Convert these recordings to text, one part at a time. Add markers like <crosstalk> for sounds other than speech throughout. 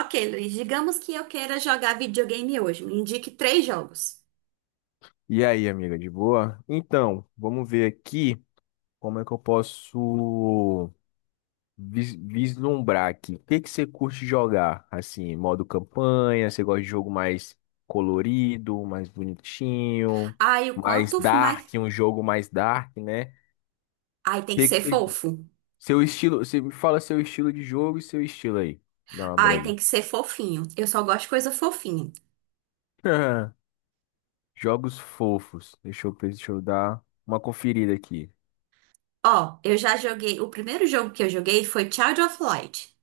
Ok, Luiz, digamos que eu queira jogar videogame hoje. Me indique três jogos. E aí, amiga, de boa? Então, vamos ver aqui como é que eu posso vislumbrar aqui. O que que você curte jogar? Assim, modo campanha, você gosta de jogo mais colorido, mais bonitinho, Ai, o mais quanto mais. dark, um jogo mais dark, né? O Ai, tem que Que ser que você- fofo. Seu estilo, você me fala seu estilo de jogo e seu estilo aí. Dá uma Ai, tem breve. que ser fofinho. Eu só gosto de coisa fofinha. <laughs> Jogos fofos. Deixa eu dar uma conferida aqui. Ó, eu já joguei. O primeiro jogo que eu joguei foi Child of Light.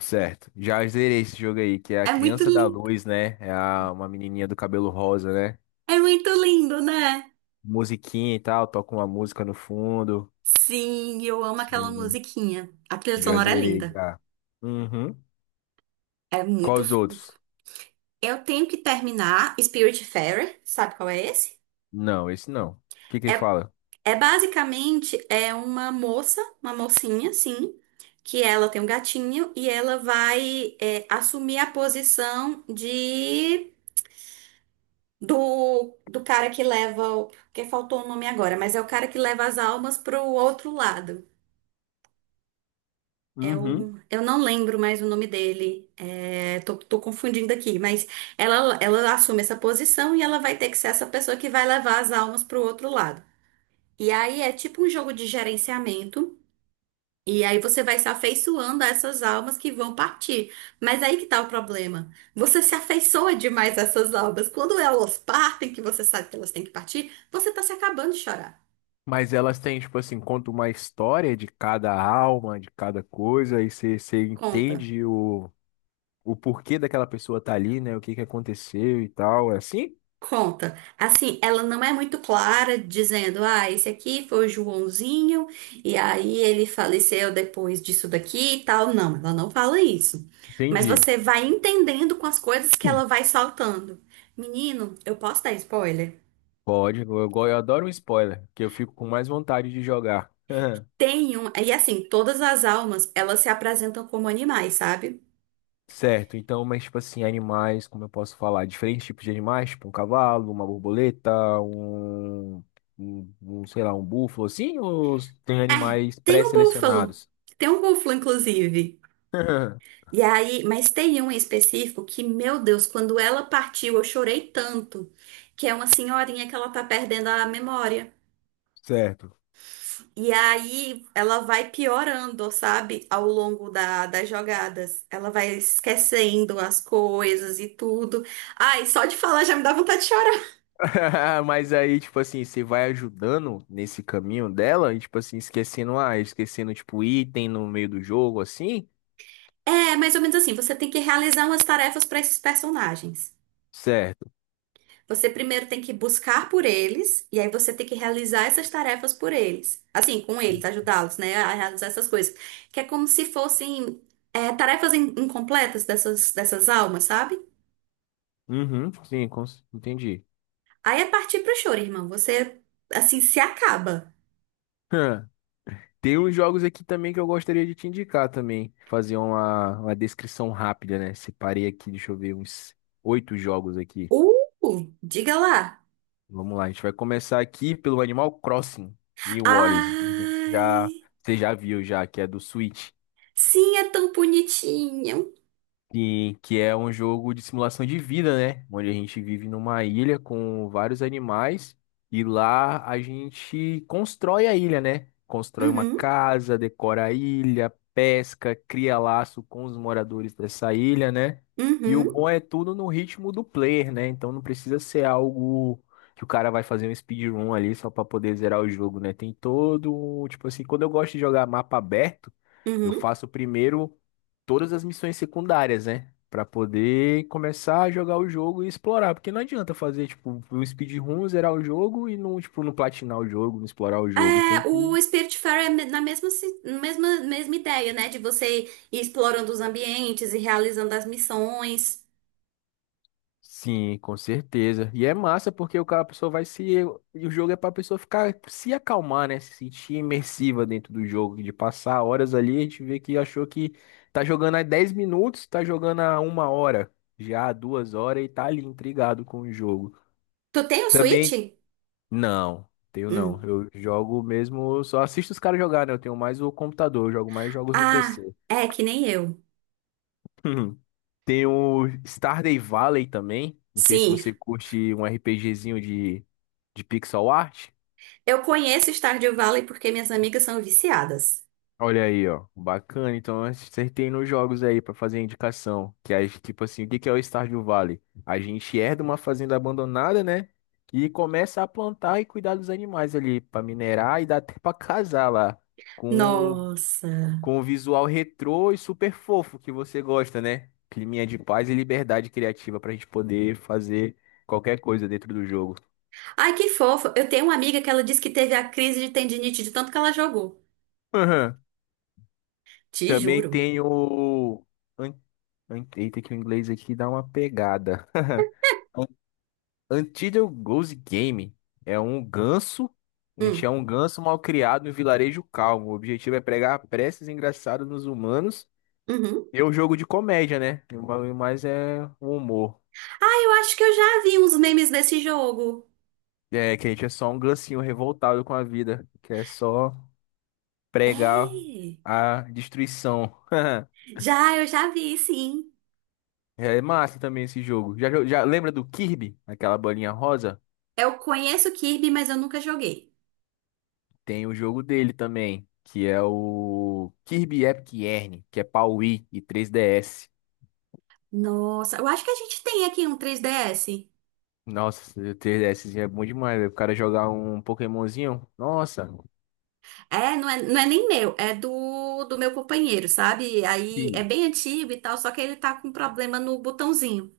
Certo. Já zerei esse jogo aí, que é a É muito Criança da lindo. Luz, né? Uma menininha do cabelo rosa, né? É muito lindo, né? Musiquinha e tal, toca uma música no fundo. Sim, eu amo aquela Sim, musiquinha. A trilha já sonora é zerei linda. já. Uhum. É Qual muito. os outros? Eu tenho que terminar Spiritfarer. Sabe qual é esse? Não, esse não. O que que ele É fala? É basicamente é uma moça, uma mocinha, sim, que ela tem um gatinho e ela vai assumir a posição de do cara que leva, porque faltou o nome agora, mas é o cara que leva as almas pro outro lado. É Uhum. o, eu não lembro mais o nome dele. É, tô confundindo aqui, mas ela assume essa posição e ela vai ter que ser essa pessoa que vai levar as almas pro outro lado. E aí é tipo um jogo de gerenciamento. E aí você vai se afeiçoando a essas almas que vão partir. Mas aí que tá o problema. Você se afeiçoa demais a essas almas. Quando elas partem, que você sabe que elas têm que partir, você tá se acabando de chorar. Mas elas têm, tipo assim, conta uma história de cada alma, de cada coisa, e você Conta, entende o porquê daquela pessoa tá ali, né? O que que aconteceu e tal. É assim? conta. Assim, ela não é muito clara dizendo, ah, esse aqui foi o Joãozinho, e aí ele faleceu depois disso daqui e tal. Não, ela não fala isso. Mas Entendi. você vai entendendo com as coisas que ela vai soltando. Menino, eu posso dar spoiler? Pode, eu, eu adoro um spoiler, que eu fico com mais vontade de jogar. <laughs> Tem um, e assim, todas as almas, elas se apresentam como animais, sabe? Certo, então, mas tipo assim, animais, como eu posso falar? Diferentes tipos de animais, tipo um cavalo, uma borboleta, um, sei lá, um búfalo, assim, ou tem É, animais tem um búfalo. pré-selecionados? Tem um búfalo, inclusive. <laughs> E aí, mas tem um em específico que, meu Deus, quando ela partiu, eu chorei tanto, que é uma senhorinha que ela tá perdendo a memória. Certo. E aí, ela vai piorando, sabe? Ao longo das jogadas. Ela vai esquecendo as coisas e tudo. Ai, só de falar já me dá vontade de chorar. <laughs> Mas aí, tipo assim, você vai ajudando nesse caminho dela e, tipo assim, esquecendo, ah, tipo, item no meio do jogo, assim? É mais ou menos assim, você tem que realizar umas tarefas para esses personagens. Certo. Você primeiro tem que buscar por eles, e aí você tem que realizar essas tarefas por eles. Assim, com eles, ajudá-los, né, a realizar essas coisas. Que é como se fossem tarefas incompletas dessas almas, sabe? Uhum, sim, entendi. Aí é partir pro choro, irmão. Você, assim, se acaba. <laughs> Tem uns jogos aqui também que eu gostaria de te indicar também. Fazer uma descrição rápida, né? Separei aqui, deixa eu ver, uns oito jogos aqui. Diga lá. Vamos lá, a gente vai começar aqui pelo Animal Crossing New Orleans. Ai, Você já viu já, que é do Switch. sim, é tão bonitinho. Sim, que é um jogo de simulação de vida, né? Onde a gente vive numa ilha com vários animais e lá a gente constrói a ilha, né? Constrói uma Uhum, casa, decora a ilha, pesca, cria laço com os moradores dessa ilha, né? E o uhum, bom é tudo no ritmo do player, né? Então não precisa ser algo que o cara vai fazer um speedrun ali só para poder zerar o jogo, né? Tem todo, tipo assim, quando eu gosto de jogar mapa aberto, eu uhum. faço primeiro todas as missões secundárias, né? Pra poder começar a jogar o jogo e explorar. Porque não adianta fazer, tipo, um speedrun, zerar o jogo e não, tipo, não platinar o jogo, não explorar o jogo. Tem É, o que. Spiritfarer é na mesma, mesma ideia, né? De você ir explorando os ambientes e realizando as missões. Sim, com certeza. E é massa porque o cara, a pessoa vai se. E o jogo é pra pessoa ficar, se acalmar, né? Se sentir imersiva dentro do jogo, de passar horas ali, a gente vê que achou que tá jogando há 10 minutos, tá jogando há 1 hora, já há 2 horas e tá ali intrigado com o jogo. Tu tem o Switch? Também. Não, tenho não. Hum. Eu jogo mesmo, só assisto os caras jogar, né? Eu tenho mais o computador, eu jogo mais jogos no Ah, PC. é que nem eu. <laughs> Tem o Stardew Valley também. Não sei se Sim, você curte um RPGzinho de pixel art. eu conheço Stardew Valley porque minhas amigas são viciadas. Olha aí, ó. Bacana. Então, acertei nos jogos aí pra fazer a indicação. Que é tipo assim, o que que é o Stardew Valley? A gente herda uma fazenda abandonada, né? E começa a plantar e cuidar dos animais ali pra minerar e dá até pra casar lá. Com Nossa. com o visual retrô e super fofo que você gosta, né? Climinha de paz e liberdade criativa pra gente poder fazer qualquer coisa dentro do jogo. Ai, que fofo. Eu tenho uma amiga que ela disse que teve a crise de tendinite de tanto que ela jogou. Aham. Te Também juro. tem o. an- Eita, que o inglês aqui dá uma pegada. <laughs> An- Untitled Goose Game é um ganso. A gente é Hum. um ganso mal criado em vilarejo calmo. O objetivo é pregar preces engraçadas nos humanos. Uhum. E é um jogo de comédia, né? Mas é um humor. Ah, eu acho que eu já vi uns memes desse jogo. É, que a gente é só um gancinho revoltado com a vida, que é só pregar É. a destruição. <laughs> Já, eu já vi, sim. É massa também esse jogo. Já lembra do Kirby, aquela bolinha rosa? Eu conheço o Kirby, mas eu nunca joguei. Tem o jogo dele também, que é o Kirby Epic Yarn, que é pra Wii e 3DS. Nossa, eu acho que a gente tem aqui um 3DS. Nossa, o 3DSzinho é bom demais, velho. O cara jogar um Pokémonzinho, nossa. É, não é nem meu, é do meu companheiro, sabe? Aí é Sim. bem antigo e tal, só que ele tá com problema no botãozinho.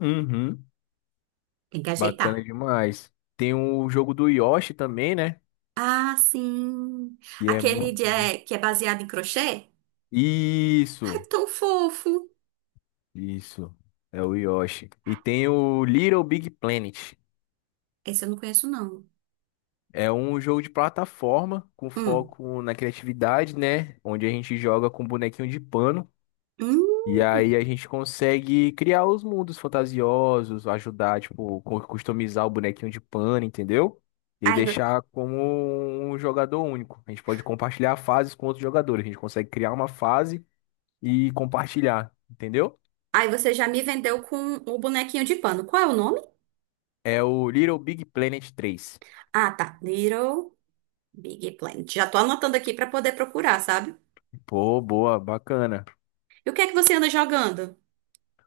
Uhum. Tem que ajeitar. Bacana demais. Tem o jogo do Yoshi também, né? Ah, sim. E é Aquele muito de, bom. Que é baseado em crochê? Ai, Isso! tão fofo. Isso, é o Yoshi. E tem o Little Big Planet. Esse eu não conheço, não. É um jogo de plataforma com Hum. foco na criatividade, né? Onde a gente joga com bonequinho de pano. Hum. E aí a gente consegue criar os mundos fantasiosos, ajudar, tipo, customizar o bonequinho de pano, entendeu? E Aí, deixar como um jogador único. A gente pode compartilhar fases com outros jogadores. A gente consegue criar uma fase e compartilhar, entendeu? Você já me vendeu com o bonequinho de pano. Qual é o nome? É o Little Big Planet 3. Ah, tá. Little Big Planet. Já tô anotando aqui pra poder procurar, sabe? Pô, boa, bacana. E o que é que você anda jogando?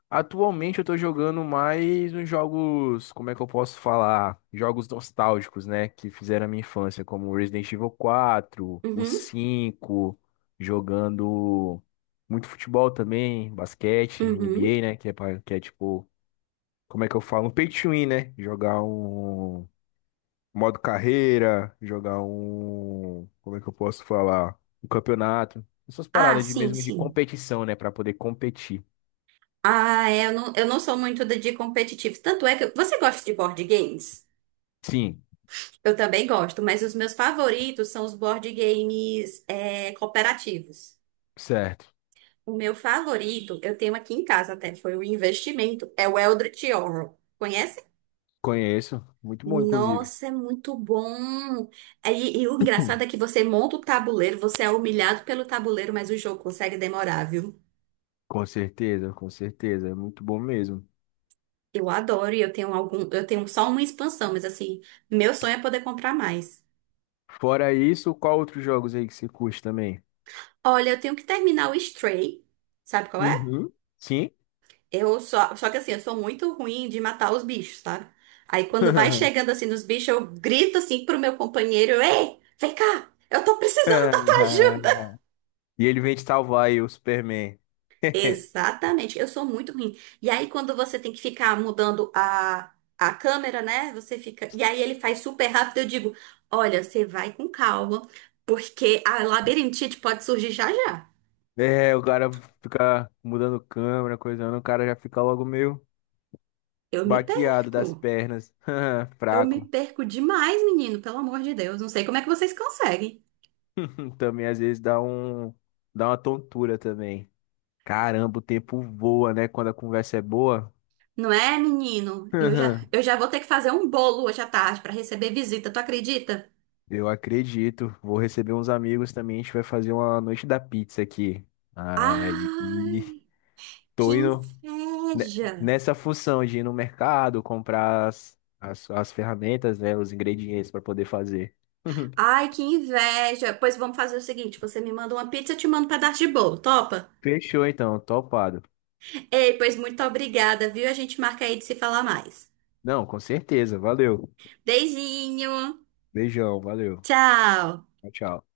Atualmente eu tô jogando mais uns jogos, como é que eu posso falar? Jogos nostálgicos, né? Que fizeram a minha infância, como Resident Evil 4 o Uhum, 5, jogando muito futebol também, basquete, uhum. NBA, né? Que é, que é tipo, como é que eu falo? Um pay to win, né? Jogar um modo carreira, jogar um. Como é que eu posso falar? Um campeonato. Essas Ah, paradas de sim, mesmo de sim. competição, né? Pra poder competir. Ah, é, eu não sou muito de competitivo. Tanto é que. Você gosta de board games? Sim. Eu também gosto, mas os meus favoritos são os board games, cooperativos. Certo. O meu favorito, eu tenho aqui em casa até, foi o investimento, é o Eldritch Horror. Conhece? Conheço. Muito bom, inclusive. Nossa, é muito bom. E o engraçado é que <clears throat> você monta o tabuleiro, você é humilhado pelo tabuleiro, mas o jogo consegue demorar, viu? Com certeza, com certeza. É muito bom mesmo. Eu adoro e eu tenho algum, eu tenho só uma expansão, mas assim, meu sonho é poder comprar mais. Fora isso, qual outros jogos aí que você curte também? Olha, eu tenho que terminar o Stray, sabe qual é? Uhum. Sim. Eu só que assim, eu sou muito ruim de matar os bichos, sabe? Aí quando vai <laughs> chegando assim nos bichos, eu grito assim pro meu companheiro, ei, vem cá, eu tô precisando da tua ajuda. E ele vem te salvar aí, o Superman. <laughs> Exatamente, eu sou muito ruim. E aí, quando você tem que ficar mudando a, câmera, né? Você fica. E aí ele faz super rápido, eu digo: olha, você vai com calma, porque a labirintite pode surgir já já. É, o cara fica mudando câmera, coisando, o cara já fica logo meio Eu me baqueado das perco. pernas, <laughs> Eu me fraco. perco demais, menino, pelo amor de Deus. Não sei como é que vocês conseguem. <laughs> Também às vezes dá uma tontura também. Caramba, o tempo voa, né? Quando a conversa é boa. Não é, menino? Eu já, Aham. eu já vou ter que fazer um bolo hoje à tarde para receber visita, tu acredita? Eu acredito. Vou receber uns amigos também. A gente vai fazer uma noite da pizza aqui. Aí, Ai, que tô indo ne- inveja! nessa função de ir no mercado, comprar as ferramentas, né, os ingredientes para poder fazer. <laughs> Ai, que inveja! Pois vamos fazer o seguinte: você me manda uma pizza, eu te mando um pedaço de bolo, topa? Fechou então, topado. Ei, pois muito obrigada, viu? A gente marca aí de se falar mais. Não, com certeza. Valeu. Beijinho! Beijão, valeu. Tchau! Tchau, tchau.